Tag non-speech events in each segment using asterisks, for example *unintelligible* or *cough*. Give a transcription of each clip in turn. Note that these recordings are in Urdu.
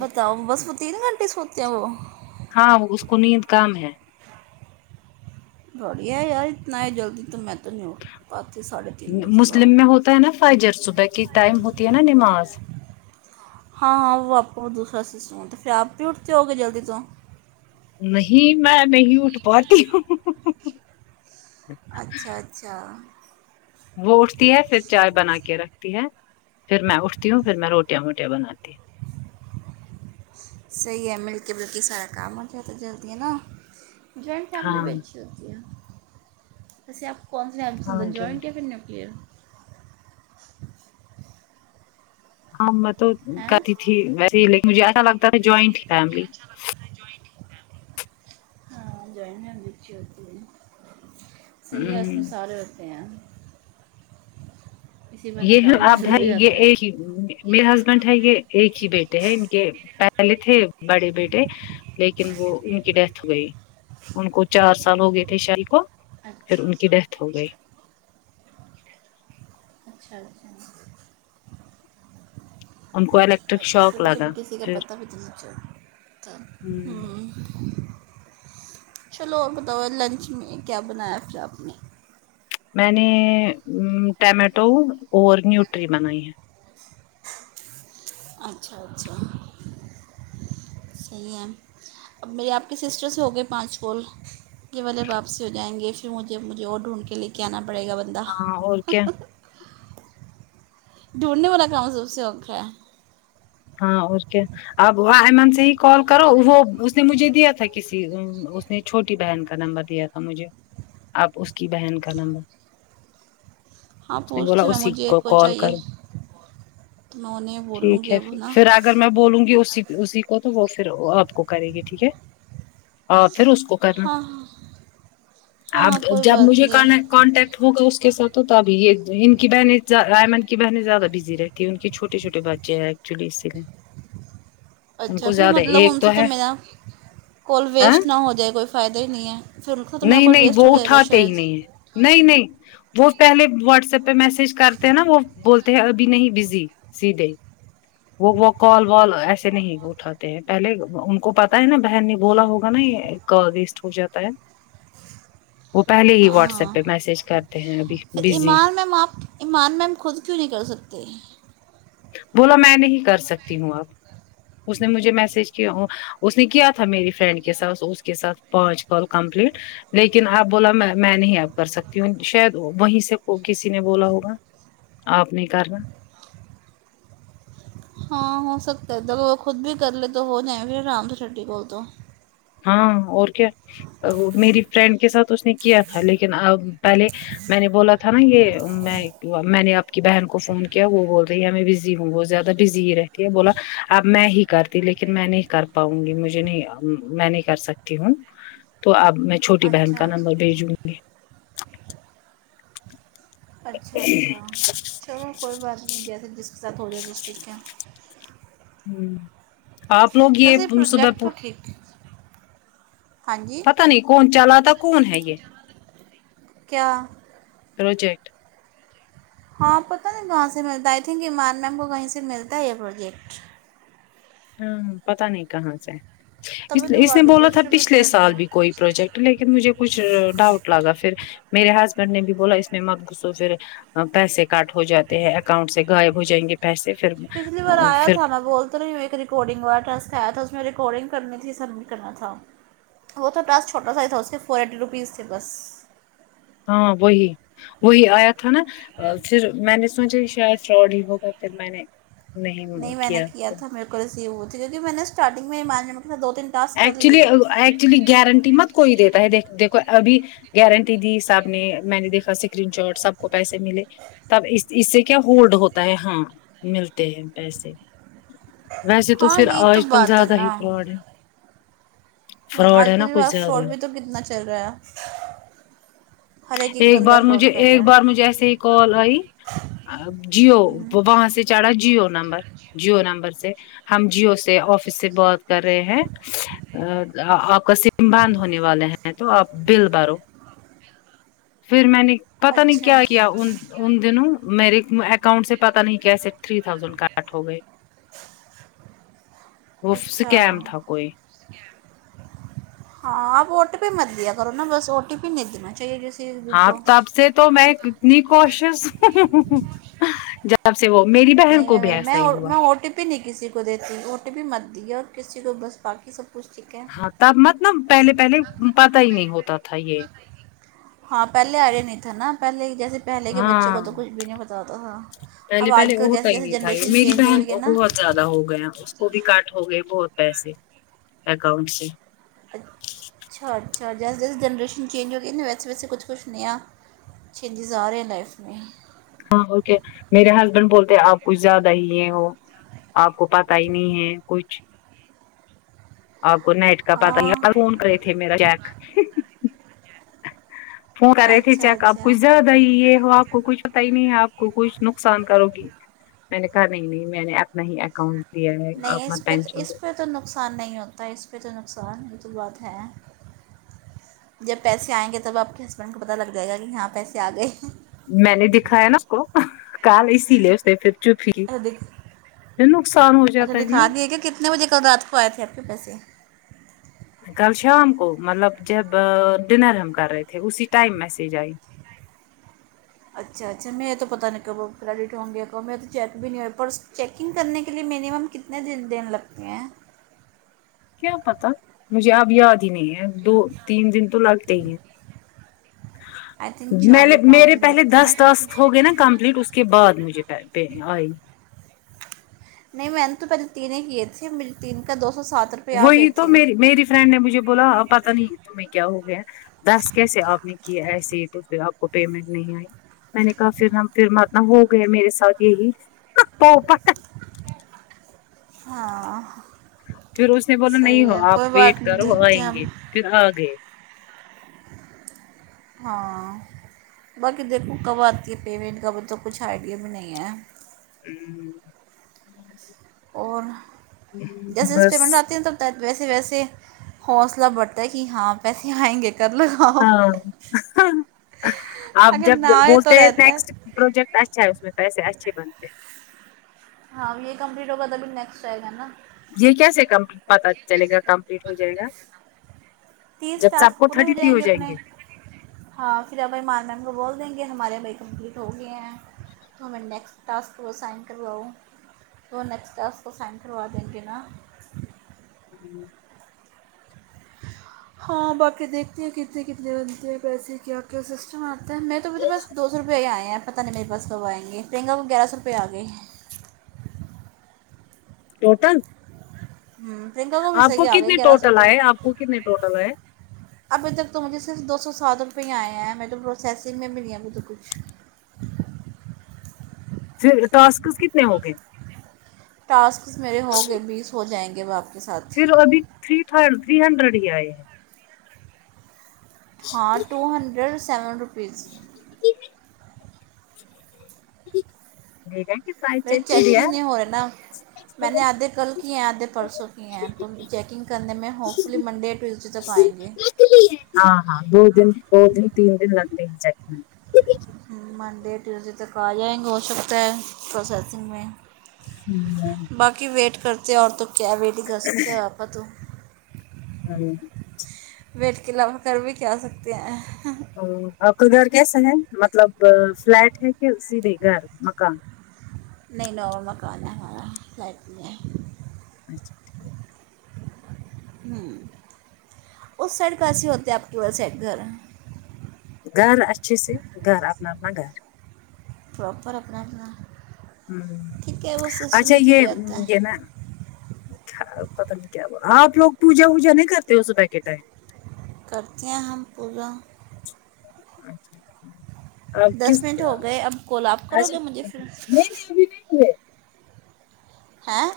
بتاؤ بس وہ تین گنٹے سوتے ہے وہ ہاں وہ اس کو نیند کم ہے بڑھیا یار اتنا ہے جلدی تو میں تو نہیں ہو *unintelligible* مسلم میں ہوتا ہے نا فجر صبح کی ٹائم ہوتی ہے نا نماز ہاں ہاں وہ آپ کو وہ دوسرا سسٹم تھا پھر آپ بھی اٹھتے ہو گے جلدی تو نہیں میں نہیں اٹھ پاتی ہوں اچھا اچھا وہ اٹھتی ہے پھر چائے بنا کے رکھتی ہے پھر میں اٹھتی ہوں پھر میں روٹیاں ووٹیاں بناتی ہوں صحیح ہے مل کے بھی مل کے سارا کام ہو جاتا جلدی ہے نا جوائنٹ فیملی ہاں بھی اچھی ہے وسے آپ کو کون سا فیملی پسند ہے ہاں جو جوجوائن یا پھر نیوکلیر ہاں میں تو ہیں کرتی تھی ویسے ہی لیکن مجھے ایسا لگتا تھا جوائنٹ ہی فیملی ہاں جوائن فیملی اچھی ہوتی ہے صحیح ہے اس میں ہمم سارے ہوتے ہیں اسی *unintelligible* بہانے کام جلدی ہو جاتا ہے میرے ہسبینڈ ہے یہ ایک ہی بیٹے ہے ان کے پہلے تھے بڑے بیٹے لیکن وہ ان کی ڈیتھ ہو گئی ان کو چار سال ہو گئے تھے شادی کو پھر اچھا ان کی ڈیتھ ہو گئی اچھا لگتا ان کو الیکٹرک ہے شاک اچ لگا کسی کا پھر پتا بھی تو نہیں چلتا چلو اور بتاؤ لنچ میں کیا بنایا پھر آپ نے میں نے ٹمیٹو اور نیوٹری بنائی ہے اچھا اچھا صحیح ہے اب میرے آپ کے سسٹر سےہو گئے پانچ کال یہ والے واپسی ہو جائیں گے پھر مجھے مجھے اور ڈھونڈ لے کے آنا پڑے گا بسے ہاں اور کیا ڈھونڈھنے والا کام سب سے اکھا ہے ہاں اور کیا اب ایمن سے ہی کال کرو وہ اس نے مجھے دیا تھا کسی اس نے چھوٹی بہن کا نمبر دیا تھا مجھے آپ اس کی بہن کا نمبر ہاں نے بولا پوچھتی میں اسی مجھے ایک کو کال چاہیے کرو تو میں انہیں بولوں ٹھیک گی ہے اب پھر نا پھر اگر میں بولوں گی اس اسی کو تو وہ پھر آپ کو کرے گی ٹھیک ہے اور پھر اس کو کرنا ہاں ہاں ہاں اب ہاں کوئی جب بات مجھے نہیں کرنا کانٹیکٹ ہوگا اس کے ساتھ تو اب یہ ان کی بہنیں ایئمن کی بہنیں زیادہ بزی رہتی ہیں ان کے چھوٹے چھوٹے بچے ہیں ایکچولی اسی لیے ان اچھا کو پھر زیادہ مطلب ایک ان سے تو ہے میرا کال ہاں ویسٹ نہ ہو جائے کوئی فائدہ ہی نہیں ہے پھر ان کو تو میرا نہیں کال نہیں ویسٹ ہو وہ جائے گا اٹھاتے ہی شاید نہیں ہے نہیں نہیں وہ پہلے واٹس ایپ پہ میسج کرتے ہیں نا وہ بولتے ہیں ابھی نہیں بزی سیدھے وہ وہ کال والال ایسے نہیں اٹھاتے ہیں پہلے ان کو پتا ہے نا بہن نے بولا ہوگا نا یہ کا ویسٹ ہو جاتا ہے وہ پہلے ہی ہاں واٹس ایپ ہاں پہ میسج کرتے ہیں ابھی پھر بزی ایمان میم آپ ایمان میں ہم خود کیوں نہیں کر سکتے بولا میں نہیں کر سکتی ہوں اب اس نے مجھے میسج کیا اس نے کیا تھا میری فرینڈ کے ساتھ اس کے ساتھ پانچ کال کمپلیٹ لیکن اپ بولا میں نہیں اب کر سکتی ہوں شاید وہیں سے کسی نے بولا ہوگا آپ نہیں کرنا ہاں ہو سکتا ہے تو وہ خود بھی کر لے تو ہو جائیں پھر آام سے چھٹی کوول تو ہاں اور کیا میری فرینڈ کے ساتھ اس نے کیا تھا لیکن ا پہلے میں نے بولا تھا نا یہ میں میں نے اپ کی بہن کو فون کیا وہ بول رہی ہے میں بزی ہوں وہ زیادہ ی رہتی ہے بولا اب میں ہی کرتی لیکن میں نہیں کر پاؤں گی مجھے نہیں میں نہیں کر سکتی ہوں تو آپ میں چھوٹی بہن اچھا کا نمبر اچھا بھیجوں گی اچھا اچھا چلو کوئی بات نہیں جیسے جس کے ساتھ ہو جائے تو ٹھیک ہے ہ آپ لوگ یہ ویسے سدہ پروجیکٹ تو پ ٹھیک ہاں جی پتا نہیں کون چلا تھا کون ہے یہ کیا پروجیکٹ ہاں پتا نہیں کہاں سے ملتا ہے آئی تھنک ایمار میم کو کہیں سے ملتا ہے یہ پروجیکٹ ہاں پتا نہیں کہاں سے اس تبھی تو وہ اس نے آگے بولا تھا ڈسٹریبیوٹ پچھلے کرتے سال ہیں بھی کوئی پروجیکٹ لیکن مجھے کچھ ڈاؤٹ لگا پھر میرے ہسبینڈ نے بھی بولا اس میں مت گھسو پھر پیسے کاٹ ہو جاتے ہیں اکاؤنٹ سے غائب ہو جائیں گے پیسے پھر پچھلی بار آیا پھر تھا نا بولتے ایک ریکارڈنگ والا ٹاسک آیا تھا اس میں ریکارڈنگ کرنی تھی سبمٹ کرنا تھا وہ تو ٹاسک اس چھوٹا سا تھا اس سے فور ایٹی روپیز تھے بس ہاں وہی وہی آیا تھا نا پھر میں نے سوچے شاید فراڈ ہی ہوگا پھر میں نے نہیں کیا کل سی ہو تھی کیونکہ میں نے اسٹارٹنگ میں *unintelligible* ایمار معم ک ساتھ دو تین ٹاسک کر ایکچولی لیے ام ایکچولی گارنٹی مت کوئی دیتا ہے د دیکھو ابھی گارنٹی دی حساب نے میں نے دیکھا اسکرین شاٹ سب کو پیسے ملے تب اس اس سے کیا ہولڈ ہوتا ہے ہاں ملتے ہیں پیسے ویسے تو ہاں پھر یہی تو آج کل بات ہے زیادہ ہی نا فراڈ ہے ہوں فراڈ آج ہے نا کل کچھ بھی زیادہ فراڈ بھی ہے تو کتنا چل رہا ہے ہر ایک بندہ بار مجھے فراڈ کر ایک رہا بار مجھے ایسے ہی کال آئی جیو ہے وہ وہاں سے چڑھا جیو نمبر جیو نمبر سے ہم جیو سے آفس سے بات کر رہے ہیں ا آپ کا سم بند ہونے والے ہیں تو آپ بل بھرو پھر میں نے پتا نہیں اچھا کیا کیا ان ان دنوں میرے اکاؤنٹ سے پتا نہیں کیسے تھری تھاوزینڈ کٹ ہو گئے وہ اچھا اسکیم تھا کوئی ہاں اپ او ٹی پی مت دیا کرو نا بس او ٹی پی نہیں دینا چاہیے جس ہاں تب سے تو میں کتنی کوشش ہ جب سے وہ میری بہن نہیں کو میں بھی میرے میں ایسا ہی ہوا او ٹی میں نہیں کسی کو دیتی او ٹی پی بھی مت دی ہے اور کسی کو بس باکی سب کچھ ٹھیک ہے ہاں تب مطلب پہلے پہلے پتا ہی نہیں ہوتا تھا یہ ہاں پہلے آیا نہیں تھا نا پہلے جیسے پہلے کے بچوں ہاں کو تو کچھ بھی نہیں بتاتا تھا پہلے اب آج پہلے کل جیسے ہوتا ہی جیسے نہیں تھا یہ جنریشن میری چینج ہو بہن رہی ہے کو نا بہت زیادہ ہو گیا اس کو بھی کٹ ہو گئے بہت پیسے اکاؤنٹ سے اچ اچھا اچھا جیسے جیسے جنریشن چینج ہو گئی نہ ویسے ویسے کچھ کچھ نیا چینجیز آ رہے ہیں لائف میں ہاں اوکے میرے ہسبینڈ بولتے آپ کچھ زیادہ ہی ہے وہ آپ کو پتا ہی نہیں ہے کچھ آپ کو نیٹ کا پتا نئی ہے ہاں کل فون کرے تھے میرا چیک فون کر رہے تھے اچھا چیک آپ کچھ اچھا زیادہ یہ ہو آپ کو کچھ پتا ہی نہیں ہے آپ کو کچھ نقصان کرو گی میں نے کہا نہیں نہیں میں نے اپنا ہی اکاؤنٹ دیا ہے اپ مت ٹینشن لو ہ تو نقصان نہیں ہوتا ہے اس پہ تو نقصان یہ تو بات ہے جب پیسے آئیں گے تب آپ کے ہسبینڈ کو پتہ لگ جائے گا کہ ہاں پیسے آ گئے میں نے دکھایا نا اس کو کال اسی لے اس نے پھر چپی اچھا دکھ پھر نقصان ہو جاتا ہے نا نو بجے کل رات کو آئے تھے آپ کے پیسے کل شام کو مطلب جب ڈنر ہم کر رہے تھے اسی ٹائم میسج آئی اچ اچھا اچھا میں یہ تو پتا نہیں کب کریڈٹ ہوں گےکب یہ تو چیک بھی نہیں ہو ہے پر چیکنگ کرنے کے لیے میننیمم کتنے دن دن لگتے ہیں کیا پتا مجھے اب یاد ہی نہیں ہے دو تین دن تو لگتے ہی ہیں آئی تھنک چار یا م پانچ میرے دن پہلے لگتے ہیں نا دس ٹاسک کیونکہ ہو گئے نا کمپلیٹ اس کے بعد مجھے *unintelligible* آئی نہیں میں نے تو پہلے تین ہی کیے تھے مجھے تین کا دو سو سات رو وہی تو مری میری فرینڈ نے مجھے بولا پت نہیں تمہں کیا ہو گیا دس کیسے آپ نے کی ایسے ہی تو پھر آپ کو پیمنٹ نہیں آئی میں نے کہا پھر ہم پھر ماتنا ہو گئے میرے ساتھ یہی *unintelligible* ہاں پھر اس نے بولا نہیں صحیح ہو ہے آپ کوئی ویٹ بات نہیں کرو دیکھتے آئیں ہیں گے اب پھر آگئے ہاں باقی دیکھو کب آتی ہے پیمنٹ کابھی تو کچھ آئیڈیا بھی نہیں ہے ہوں اور جیسے جیسے بس پیمنٹ ہوتی ہیں تب تا ویسے ویسے حوصلہ بڑھتا ہے کہ ہاں پیسے آئیں گے کل ہاں آپ اگر جب نہ آئے تو بولتے ہیں رہتا ہے نیکسٹ پروجیکٹ اچھا ہے اس میں پیسے اچھے بنتے ہیں ہاں یہ کمپلیٹ ہوگا تبھی نیکسٹ آئے گا نا یہ کیسے کم پتا چلے گا کمپلیٹ ہو جائے گا تیس جب سب ٹاسک کو پورے تھرٹی تھری ہو جائیں اپنے گے ہاں پھر اب ب مار میم کو بول دیں گے ہمارے بھائی کمپلیٹ ہو گئے ہیں تمہے نیکسٹ ٹاسک کو سائن کرواؤں تو نیکسٹ ٹاسک کو سائن کروا دیں گے نا ہمم ہاں باقی دیکھتے ہیں کتنے کتنے بنتے ہیں پیسے کیا کیا سسٹم ا آتا ہے میں تو میرے پاس دو سو روپے ہی آ ہیں پہ نہیں میرے پاس کب ائیں گے کو گیرا سو روپئے اگئے ٹوٹل ہوں پرینکا بھی آپ کو صحیح آ گئے کتنے گیارہ سو ٹوٹل تو آئے آپ کو کتنے ٹوٹل آئے ابھی تک تو مجھے صرف دو سو سات روپئے آئے ہیں میں تو پروسیسنگ میں بھی ابھی تو کچھ پھر ٹاسک کتنے ہوگے ٹاسکس میرے ہو گے بیس ہو جائیں گے واپس پھر ابھی تھری تھری ہنڈریڈ ہی آئے ہیں ہاں ٹو ہنڈریڈ سیون روپیز *unintelligible* میری چیکنگ ہے نہیں ہو رہی نا میں نے آدھے کل کیے ہیں آدھے پرسوں کیے ہیں تو چیکنگ کرنے میں ہوپ فلی منڈے ٹوزڈے تک تو آئیں گے ہاں ہاں دو دن دو دن تین دن لگتے ہی چیک ہونے منڈے ٹیوزڈے تک آ جائیں گے ہو سکتا ہے پروسیسنگ میں میں باقی ویٹ کرتے ہیں اور تو کیا تو ویٹ ہی کر سکتے ہیں آپا تو *unintelligible* ویٹ کے علاوہ کر بھی کے آ سکتے ہیں ا آپ کا گھر کیسا ہے مطلب فلیٹ ہے کہیدھے گھر مکان ن نووا مکان ہے ہمارا لائٹ نہیں ہے اچھا ٹھیک ہمم اس سائڈ کاسی ہوتے آپ کے سڈ گھر گھر اس چسے گھر اپنا اپنا گھر پراپر اپنا اپنا ہوں ٹھیک ہے وہ سسٹم اچھا بھی یہ ٹھیک رہتا یہ ہے نا آپ لوگ پوجا وجا نہیں کرتے ہو صبح کے ٹیم کرتے ہیں ہم پوجا اب کس دس منٹ ہو گئے اب کال آپ کرو اچھ گے مجھے نہیں پھر نہیں ابھی نہیں ہوئے ہاں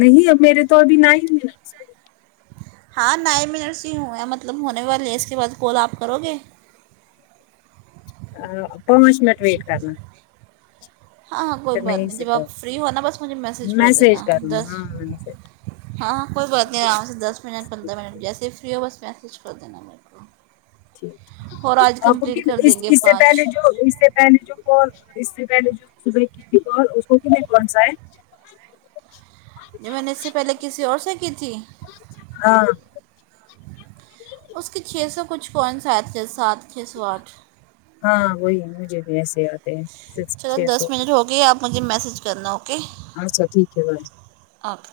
نہیں اب میرے تو ابھی نائن منٹس ہاں نئے منٹ سے ہی ہوئے مطلب ہونے والے ہے اس کے بعد کال آپ کرو گے پانچ منٹ ویٹ کرنا ہاں ہاں کوئی پھر میں بات یہیں نہیں سے جب کال آپ فری ہونا بس مجھے میسیج کر میسج دینا کرنا دس ہاں میسج ہاں ہاں کوئی بات نہیں آرام سے دس منٹ پندرہ منٹ جیسے فری ہو بس میسج کر دینا میرے کو اور آج اب کمپلیٹ کر دیں گے کسسے اس سے پہلے پانچ جو اس سے پہلے جو کال اس سے پہلے جو صبح کی تھی کال اس کو کینے کون سا ہے جی میں نے اس سے پہلے کسی اور سے کی تھی ہاں اس کی چھ سو کچھ کوئنس آے تھے ساتھ ہاں وہی ہے مجھے بھی ایسے آتے ہیں صرف چلو چھ سو دس منٹ ہو گئے آپ مجھے میسج کرنا اوکے اچھا ٹھیک ہے بائے آٹھ